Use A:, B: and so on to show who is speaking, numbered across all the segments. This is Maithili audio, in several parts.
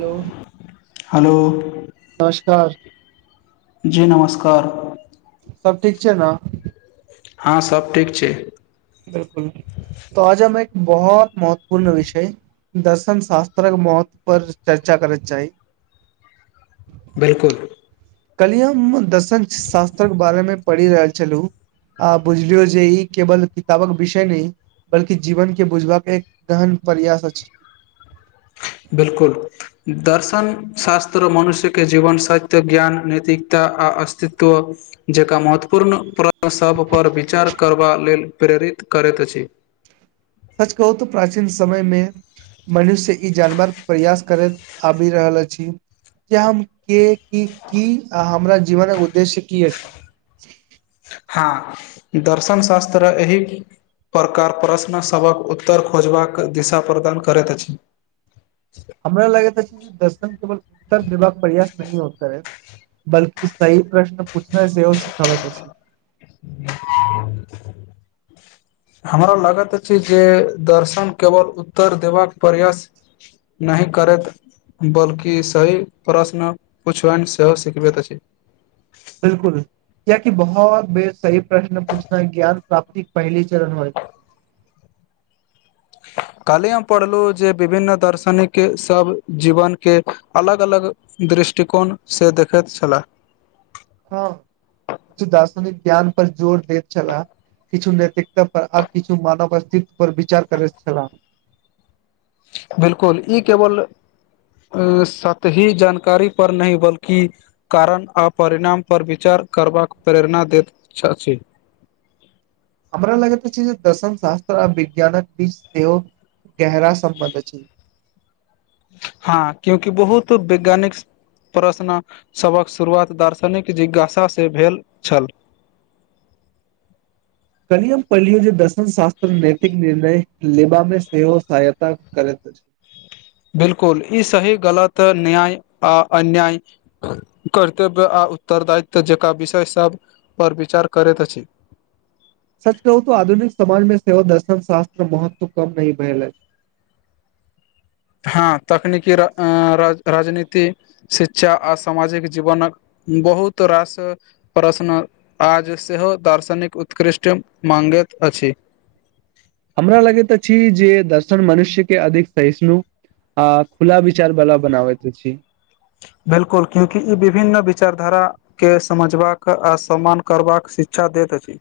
A: हेलो
B: हेलो
A: नमस्कार
B: जी नमस्कार
A: सब ठीक छै ने
B: हँ सब ठीक छै
A: बिलकुल त आज हम एक बहोत महत्वपूर्ण विषय दर्शन शास्त्रक मोहत्व पर चर्चा करय चाही
B: बिलकुल
A: कलहि हम दर्शन शास्त्रक बारे मे पढ़ि रहल छलहुँ आ बुझलियौ जे ई केवल किताबक विषय नै बल्कि जीवन के बुझबा के एक गहन प्रयास अछि
B: बिलकुल दर्शन शास्त्र मनुष्यके जीवन साहित्य ज्ञान नैतिकता आ अस्तित्व जकरा महत्वपूर्ण प्रसभपर विचार करबा लेल प्रेरित करैत अछि
A: सच कहू त प्राचीन समय मे मनुष्य ई जानबाक प्रयास करैत आब ि रहल अछि कि हम के की की हमरा जीवन उद्देश्य की अछि
B: हा दर्शन शास्त्र एहिक प्रकार प्रश्नसभक उत्तर खोजबाक दिशा प्रदान करैत अछि
A: हमरा लागैत छै दर्शन केवल उत्तर देबाक प्रयास नही होत रहै बल्कि सही प्रश्न पूछनै सेहो सिखाबैत अछि
B: हमरा लागैत अछि जे दर्शन केवल उत्तर देबाक प्रयास नहि करैत बल्कि सही प्रश्न पुछबैमे सेहो सिखबैत अछि
A: बिलकुल कायाकि बहुत बे सही प्रश्न पूछना ह ज्ञान प्राप्तिक पहल चरण हो
B: कालही हम पढ़लहु जे विभिन्न दार्शनिक सब जीवन के अलग अलग दृष्टिकोणसँ देखैत छलाह
A: हँ किए दार्शनिक ज्ञान पर जोर दैत छलाह किछु नैतिकता पर आर किछु मानव अस्तित्व पर विचार करैत छलाह
B: बिलकुल ई केवल अ सतही जानकारी पर नहि बल्कि कारण आ परिणामपर विचार करबाक प्रेरणा दैत अछि
A: हमरा लगैत अछि जे दर्शन शास्त्र आ विज्ञानक बीच सेहो गहरा सम्बन्ध छै
B: हँ क्यंकि बहुत वैज्ञानिक प्रश्नसभक शुरुआत दार्शनिक जिज्ञासँ भेल छल
A: कलियम पलियो जे दर्शन शास्त्र नैतिक निर्णय लेबा मे सेहो सहायता करैत अछि
B: बिलकुल ई सही गलत न्याय आ अन्याय कर्तव्य आ उत्तरदायित्व जेकरा विषय सभ पर विचार करैत अछि
A: सच कहू तऽ आधुनिक समाज में सेवा दर्शन शास्त्र महत्व कम नी भेललै
B: हँ तकनीकी राज राजनीति शिक्षा आ सामाजिक जीवनक बहुत रास प्रश्न आज सेहो दार्शनिक उत्कृष्ट माँगैत अछि
A: हमरा लगैत छी जे दर्शन मनुष्य के अधिक सहिष्णु ह खुला विचार बला बनाबैत रह छी
B: बिलकुल क्यंकि ई विभिन्न विचारधारा के समझबाक आ सम्मान करबाक शिक्षा दैत अछि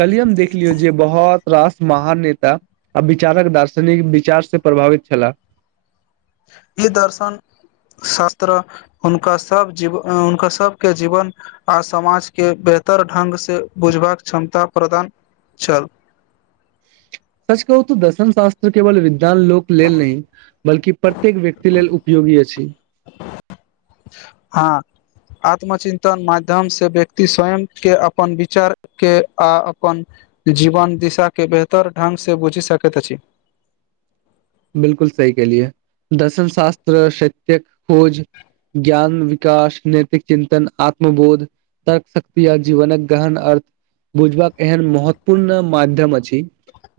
A: कलियम देख लियौ जे बहुत रास महान नेता आ विचारक दार्शनिक विचार से प्रभावित छलाह
B: ई दर्शन शास्त्र हुनका सब जीवन हुनका सबके जीवन आ समाज के बेहतर ढ्ंग से बुझबाक क्षमता प्रदान छल
A: सच कहू त दर्शनशास्त्र केवल विद्वान लोक लेल नहि बलकि प्रत्येक व्यक्ति लेल उपयोगी अछि
B: हँ आत्मचिन्तन माध्यम से व्यक्त स्वयं के अपन विचार के आ अपन जीवन दिशा के बेहतर ढ्ंगसँ बुझि सकैत अछि
A: बिलकुल सही कलियए दर्शन शास्त्र शैत्यक खोज ज्ञान विकास नैतिक चिन्तन आत्मबोध तर्क शक्ति य जीवनक ग्रहण अर्थ बुझबाक एहन महत्व पूर्ण माध्यम अछि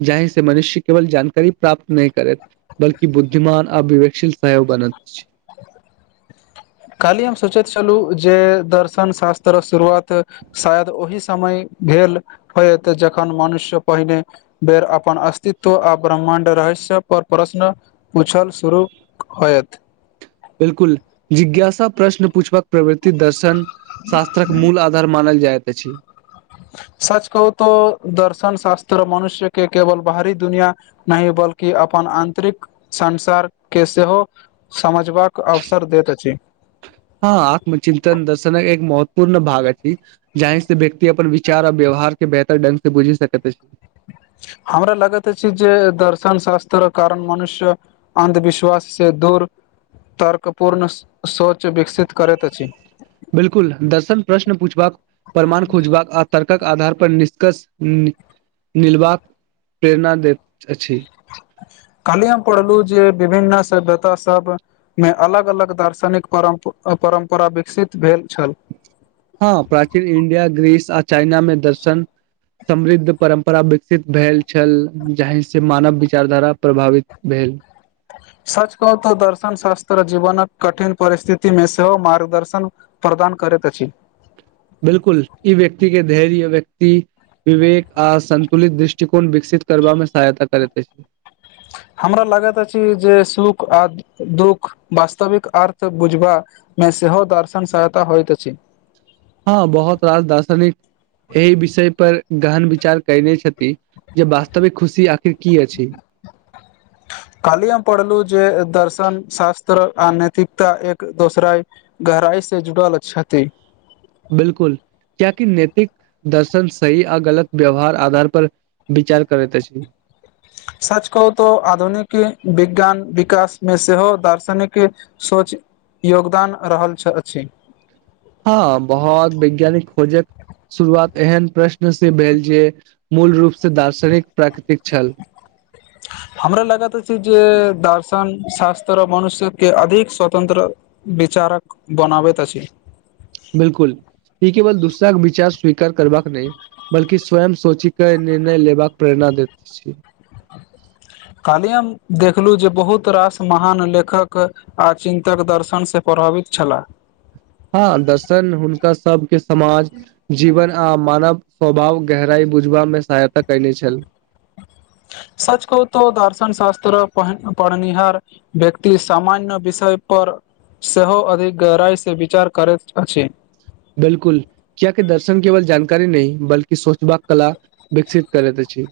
A: जाहि से मनुष्य केवल जानकारी प्राप्त नहि करैत बल्कि बुद्धिमान अ विवेकशील सहयो बनैत छै
B: कालहि हम सोचैत छलहुँ जे दर्शन शास्त्रक शुरुआत शायद ओहि समय भेल होयत जखन मनुष्य पहिने बेर अपन अस्तित्व आ ब्रह्मण्ड रहस्य पर प्रश्न पुछल शुरू होयत
A: बिलकुल जिज्ञासा प्रश्न पूछबक प्रवृति दर्शन शास्त्रक मूल आधार मानल जाइत अछि
B: सच कहू तऽ दर्शन शास्त्र मनुष्य के केवल बाहरी दुनिया नाहि बल्कि अपन आन्तरिक संसार के सेहो समझबाक अवसर दैत अछि
A: हँ आत्मचितन दर्शनक एक महत्वपूर्ण भाग अछि जहि से व्यक्ति अपन विचार आ व्यवहार के बेहतर ढंग से बुझि सकैत अछि
B: हमरा लागैत अछि जे दर्शन शास्त्र कारण मनुष्य अन्धविश्वास से दूर तर्क पूर्ण सोच विकसित करैत अछि
A: बिलकुल दर्शन प्रश्न पूछबाक प्रमाण खोजबाक आ तर्कक आधार पर निष्कर्ष निलबाक प्रेरणा दैत अछि
B: कल्ही हम पढ़लू जे विभिन्न सभ्यता सब मे अलग अलग दार्शनिक परम परम्परा विकसित भेल छल
A: हँ प्राचीन इंडिया ग्रीस आ चाइना मे दर्शन समृद्ध परम्परा विकसित भेल छल जाहिसे मानव विचारधारा प्रभावित भेल
B: सच कहू तऽ दर्शन शास्त्र जीवनक कठिन परिस्थिति मे सेहो मार्गदर्शन प्रदान करैत अछि
A: बिलकुल ई व्यक्ति के धैर्य व्यक्ति विवेक आ सन्तुलित दृष्टिकोण विकसित करबा मे सहायता करैत अछि
B: हमरा लागत अछि जे सुख आ दुःख वास्तविक अर्थ बुझबा मे सेहो दर्शन सहायता होइत अछि
A: हँ बहुत रास दार्शनिक एहि विषय पर गहन विचार कयने छथि जे वास्तविक खुशी आखिर की अछि
B: काल्ही हम पढ़लु जे दर्शन शास्त्र आ नैतिकता एक दोसराय गहराइ से जुड़ल छती
A: बिलकुल कियाकि नैतिक दर्शन सही आ गलत व्यवहार आधार पर विचार करैत अछि
B: सच कहू तोऽ आधुनिक विज्ञान विकास मे सेहो दार्शनिक सोच योगदान रहल छ अछि
A: हँ बहुत वैज्ञानिक खोजे शुरुआत एहन प्रश्न से भेल जे मूल रूप से दार्शनिक प्राकृतिक छल
B: हमरा लागत अछि जे दर्शन शास्त्र मनुष्यके अधिक स्वतन्त्र विचारक बनाबैत अछि
A: बिलकुल ई केवल दूसराक विचार स्वीकार करबाक रैह बल्कि स्वयं सोची के निर्णय लेबाक प्रेरणा देैत अछि
B: कल्ही हम देखलहु जे बहुत रास महान लेखक आ चिन्तक दर्शनसे प्रभावित छलाह
A: हँ दर्शन हुनका सबके समाज जीवन आ मानव स्वभाव गहराई बुझबा मे सहायता कयने छल
B: सच कहू तऽ दर्शन शास्त्र प पढ़निहार व्यक्ति सामान्य विषय पर सेहो अधिक गहराइस विचार करैत अछि
A: बिलकुल कियाकि दर्शन केवल जानकारी नहि बलकि सोचबाक कला विकसित करैत अछि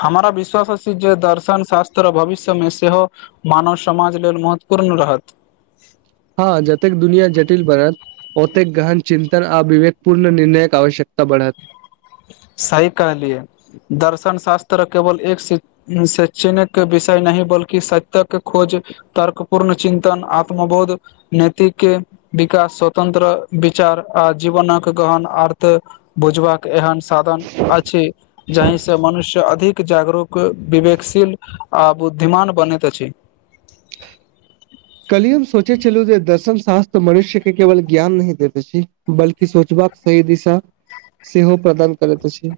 B: हमारा विश्वास अछि जे दर्शन शास्त्र भविष्य मे सेहो मानव समाज लेल महत्वपूर्ण रहत
A: हँ जतेक दुनिया जटिल बनत ओतेक गहन चिन्तन आ विवेक पूर्ण निर्णयक आवश्यकता बढ़त
B: सही कहलियै दर्शन शास्त्र केवल एक शी शैक्षणिक विषय नहि बल्कि सतक खोज तर्क पूर्ण चिन्तन आत्मबोध नैतिके विकास स्वतंत्र विचार आ जीवनक गहन आर्त बुझबाक एहन साधन अछि जाहिसँ मनुष्य अधिक जागरूक विवेकशील आ बुद्धिमान बनैत अछि
A: कलियुग सोचै छलू जे दर्शम शास्त्र मनुष्य के केवल ज्ञान नहि दैत अछि बल्कि सोचबाक सही दिशा सेहो प्रदान करैत अछि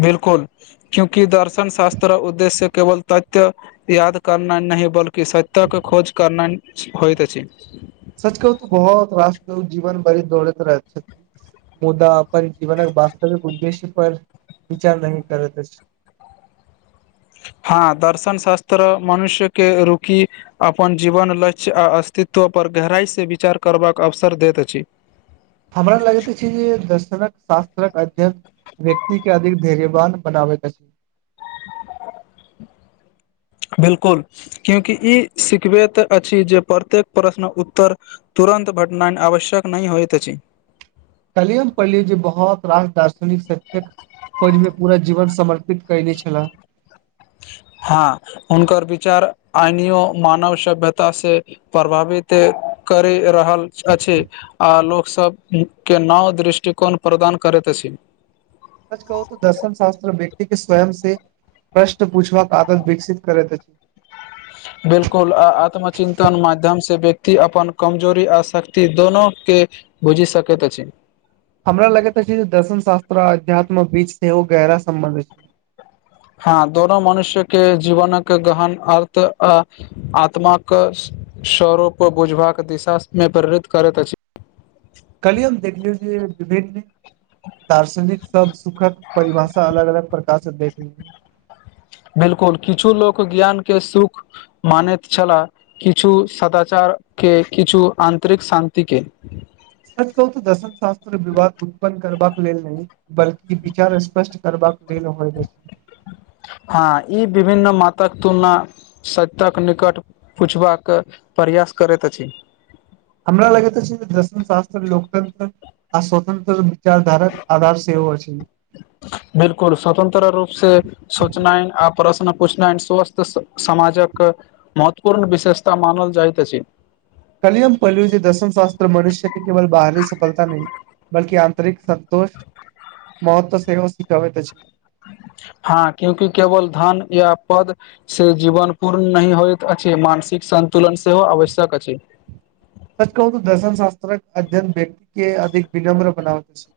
B: बिल्कुल क्यंकि दर्शनशास्त्र उद्देश्य केवल तथ्य याद करनाय नहि बल्कि कि सत्याक खोज करना होइत अछि
A: सच कहू तऽ बहुत रास लोक जीवन भरी दौड़ैत रहैत छै। मुद्दा अपन जीवनक वास्तविक उद्देश्य पर विचार नहि करैत अछि।
B: हँ दर्शन शस्त्र मनुष्य के रुकि। अपन जीवन लक्ष्य आ अस्तित्वपर गहराइसँ विचार करबाक अवसर दैत अछि।
A: हमरा लगैते अछि जे दर्शनक शास्त्रक अध्ययक। व्यक्ति के अधिक धैर्यवान बनाबैत अछि।
B: बिल्कुल क्यूंकि ई सिखबैत अछि जे प्रत्येक प्रश्नक उत्तर। तुरन्त भेटनाइ आवश्यक नहि होइत अछि।
A: कलियुग पढ़लिय जे बहुत रास दार्शनिक शक्ति। खोज मे पूरा जीवन समर्पित कयने छला।
B: हँ हुनकर विचार आइनियु मानव सभ्यता से। परभावित करि रहल अछि। आ लोकसभ के नाव दृष्टिकोण प्रदान करैत अछि।
A: सच कहू त दर्शन शास्त्र व्यक्ति के स्वयं से प्रश्न पूछबाक। आदत विकसित करैत अछि।
B: बिल्कुल आ आत्मचिन्तन माध्यम से व्यक्ति अपन कमजोरी आर शक्ति दोनो के। बुझि सकेत अछि।
A: हमरा लगैत अछि जे दर्शन शास्त्र अध्यात्मक बीच सेहो गहरा सम्बंध एछै।
B: हँ दोनो मनुष्य के जीवनक गहन अर्थ आ आत्माकस। स्वरूप बुझबाक दिशामे प्रेरित करैत अछि।
A: कली हम देखलिय विभिन्न। [unintelligible] दार्शनिक सब सुखद परिभाषा अलग अलग प्रकार स देखलै।
B: बिल्कुल किछु लोक ज्ञान के सुख मानैत छलाह। किछु सदाचार के किछु आन्तरिक शान्ति के।
A: सच कहू त दशर्न शास्त्र विवाद उत्पन्न करबाक लेल नै। बल्कि विचार स्पष्ट करबाक लेल होइ अछि।
B: हँ ई विभन्न मातक तुलना। सटक निकट पुछबाक प्रयास करैत अछि।
A: हमरा लगैत अछि जे दर्शन शास्त्र लोकतन्त्र। आ स्वतंत्र विचारधारक आधार सेहो अछि।
B: बिल्कुल स्वतंत्र रूप से। सोचनाइ आ प्रश्न पूछनाई स्वस्थ समाजक। महत्वपूर्ण विशेषता मानल जाइत अछि।
A: कल्ही हम पढ़लु जे दर्शन शास्त्र मनुष्यके केवल बाहरी सफलता नहि। बल्कि आंतरिक संतोष महत्व सेहो सिखाबैत अछि।
B: हां क्यूंकि केवल धन या पद। से जीवन पूर्ण नहि होइत अछि मानसिक संन्तुलन सेहो आवश्यक अछि।
A: सच कहु त दर्शन शास्त्रक अध्ययन व्यक्ति के अधिक विनम्र बनावत छै।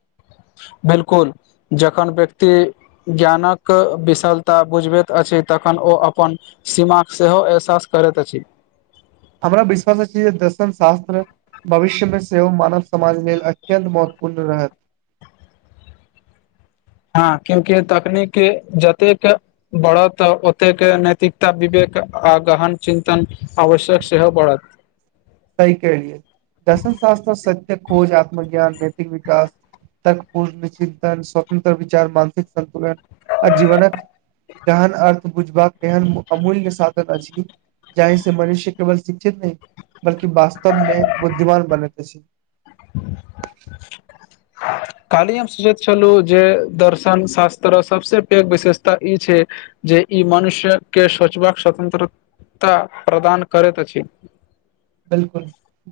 B: बिलकुल जखन व्यक्ति। ज्ञानक विशलता बुझबैत अछि तखन ओ अपन। सीमाक सेहो एहसास करैत अछि।
A: हमरा विश्वास अछि जे दर्शन शास्त्र। भविष्य मे सेहो मानव समाज लेल अत्यन्त महत्वपूर्ण रहत्त
B: हँ क्यूकि तकनीक जतेक। बढ़त आ ओते के नैतिकता विवेक आ गहन चिन्तन आवश्यक सेहो बढ़त।
A: सही कहेलियै दर्शन शास्त्र सत्य खोज आत्म ज्ञान नैतिक विकास। तर्क पूर्ण चिंतन स्वतन्त्र विचार मानसिक सन्तुलन आ जीवनक। दहन अर्थ बुझबाक एहन अमूल्य साधन अछि। जहि से मनुष्य केवल शिक्षित नहि बल्कि वास्तव मे बुद्धिमान बनेत अछि
B: ह। [unintelligible]
A: [inaudible]
B: कालहि हम सोचैत छलहुँ जे दर्शन शास्त्र सभसँ पैघ विशेषता ई छै जे ई मनुष्यके सोचबाक स्वतंत्रता प्रदान करैत अछि
A: बिलकुल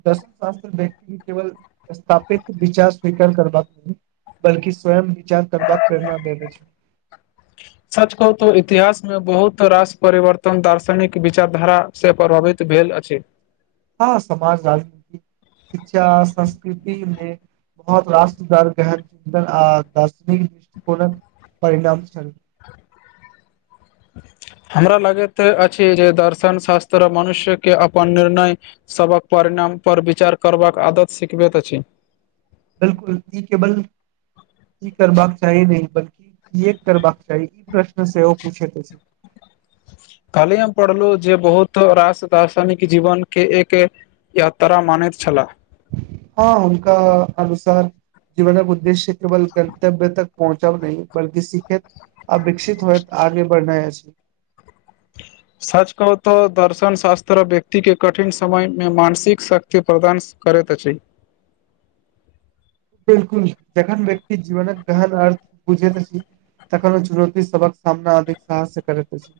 A: दर्शन शास्त्र व्यक्ति केवल स्थापित विचार स्वीकार करबाक नहि बल्कि स्वयं विचार करबाक प्रेरणा देेत अछि
B: सच कहू त इतिहास में बहुत रास परिवर्तन दार्शनिक विचार धारा से प्रभावित भेल अछि
A: हँ समाज साल शिक्षा संस्कृतिमे बहोत राष्ट्र दर के आ दार्शनिक दृष्टिकोणक परिणाम छै [inaudible]
B: हमरा लागित अछि जे दर्शन शास्त्र मनुष्य के अपन निर्णय सबक परिणाम पर विचार करबाक आदत सिखबैत अछि
A: बिलकुल ई केवल ई करबाक चाही नहि बल्कि कि करबाक चाही प्रश्न सेहो पूछैत अछि
B: कहलिय पढ़लहु जे बहोत रास दार्शनिक जीवन के एक यात्रा मानैत छलाह
A: हँ हुनका अनुसार जीवनक उद्देश्य केवल गन्तव्य तक पहुँचब नहि बल्कि सीखे आ विकसित होइत आगे बढ़नाय अछि
B: सच कहू त दर्शन शास्त्र व्यक्ति के कठिन समय मे मानसिक शक्ति प्रदान करैत अछि
A: बिलकुल जखन व्यक्तिक जीवनक गहन अर्थ बुझैत अछि तखन ओ चुनौती सबहक सामना अधिक साहस से करैत अछि।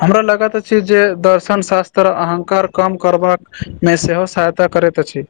B: हमरा लागैत अछि जे दर्शन शास्त्र अहंकार कम करबाक मे सेहो साथ तऽ करैत अछि।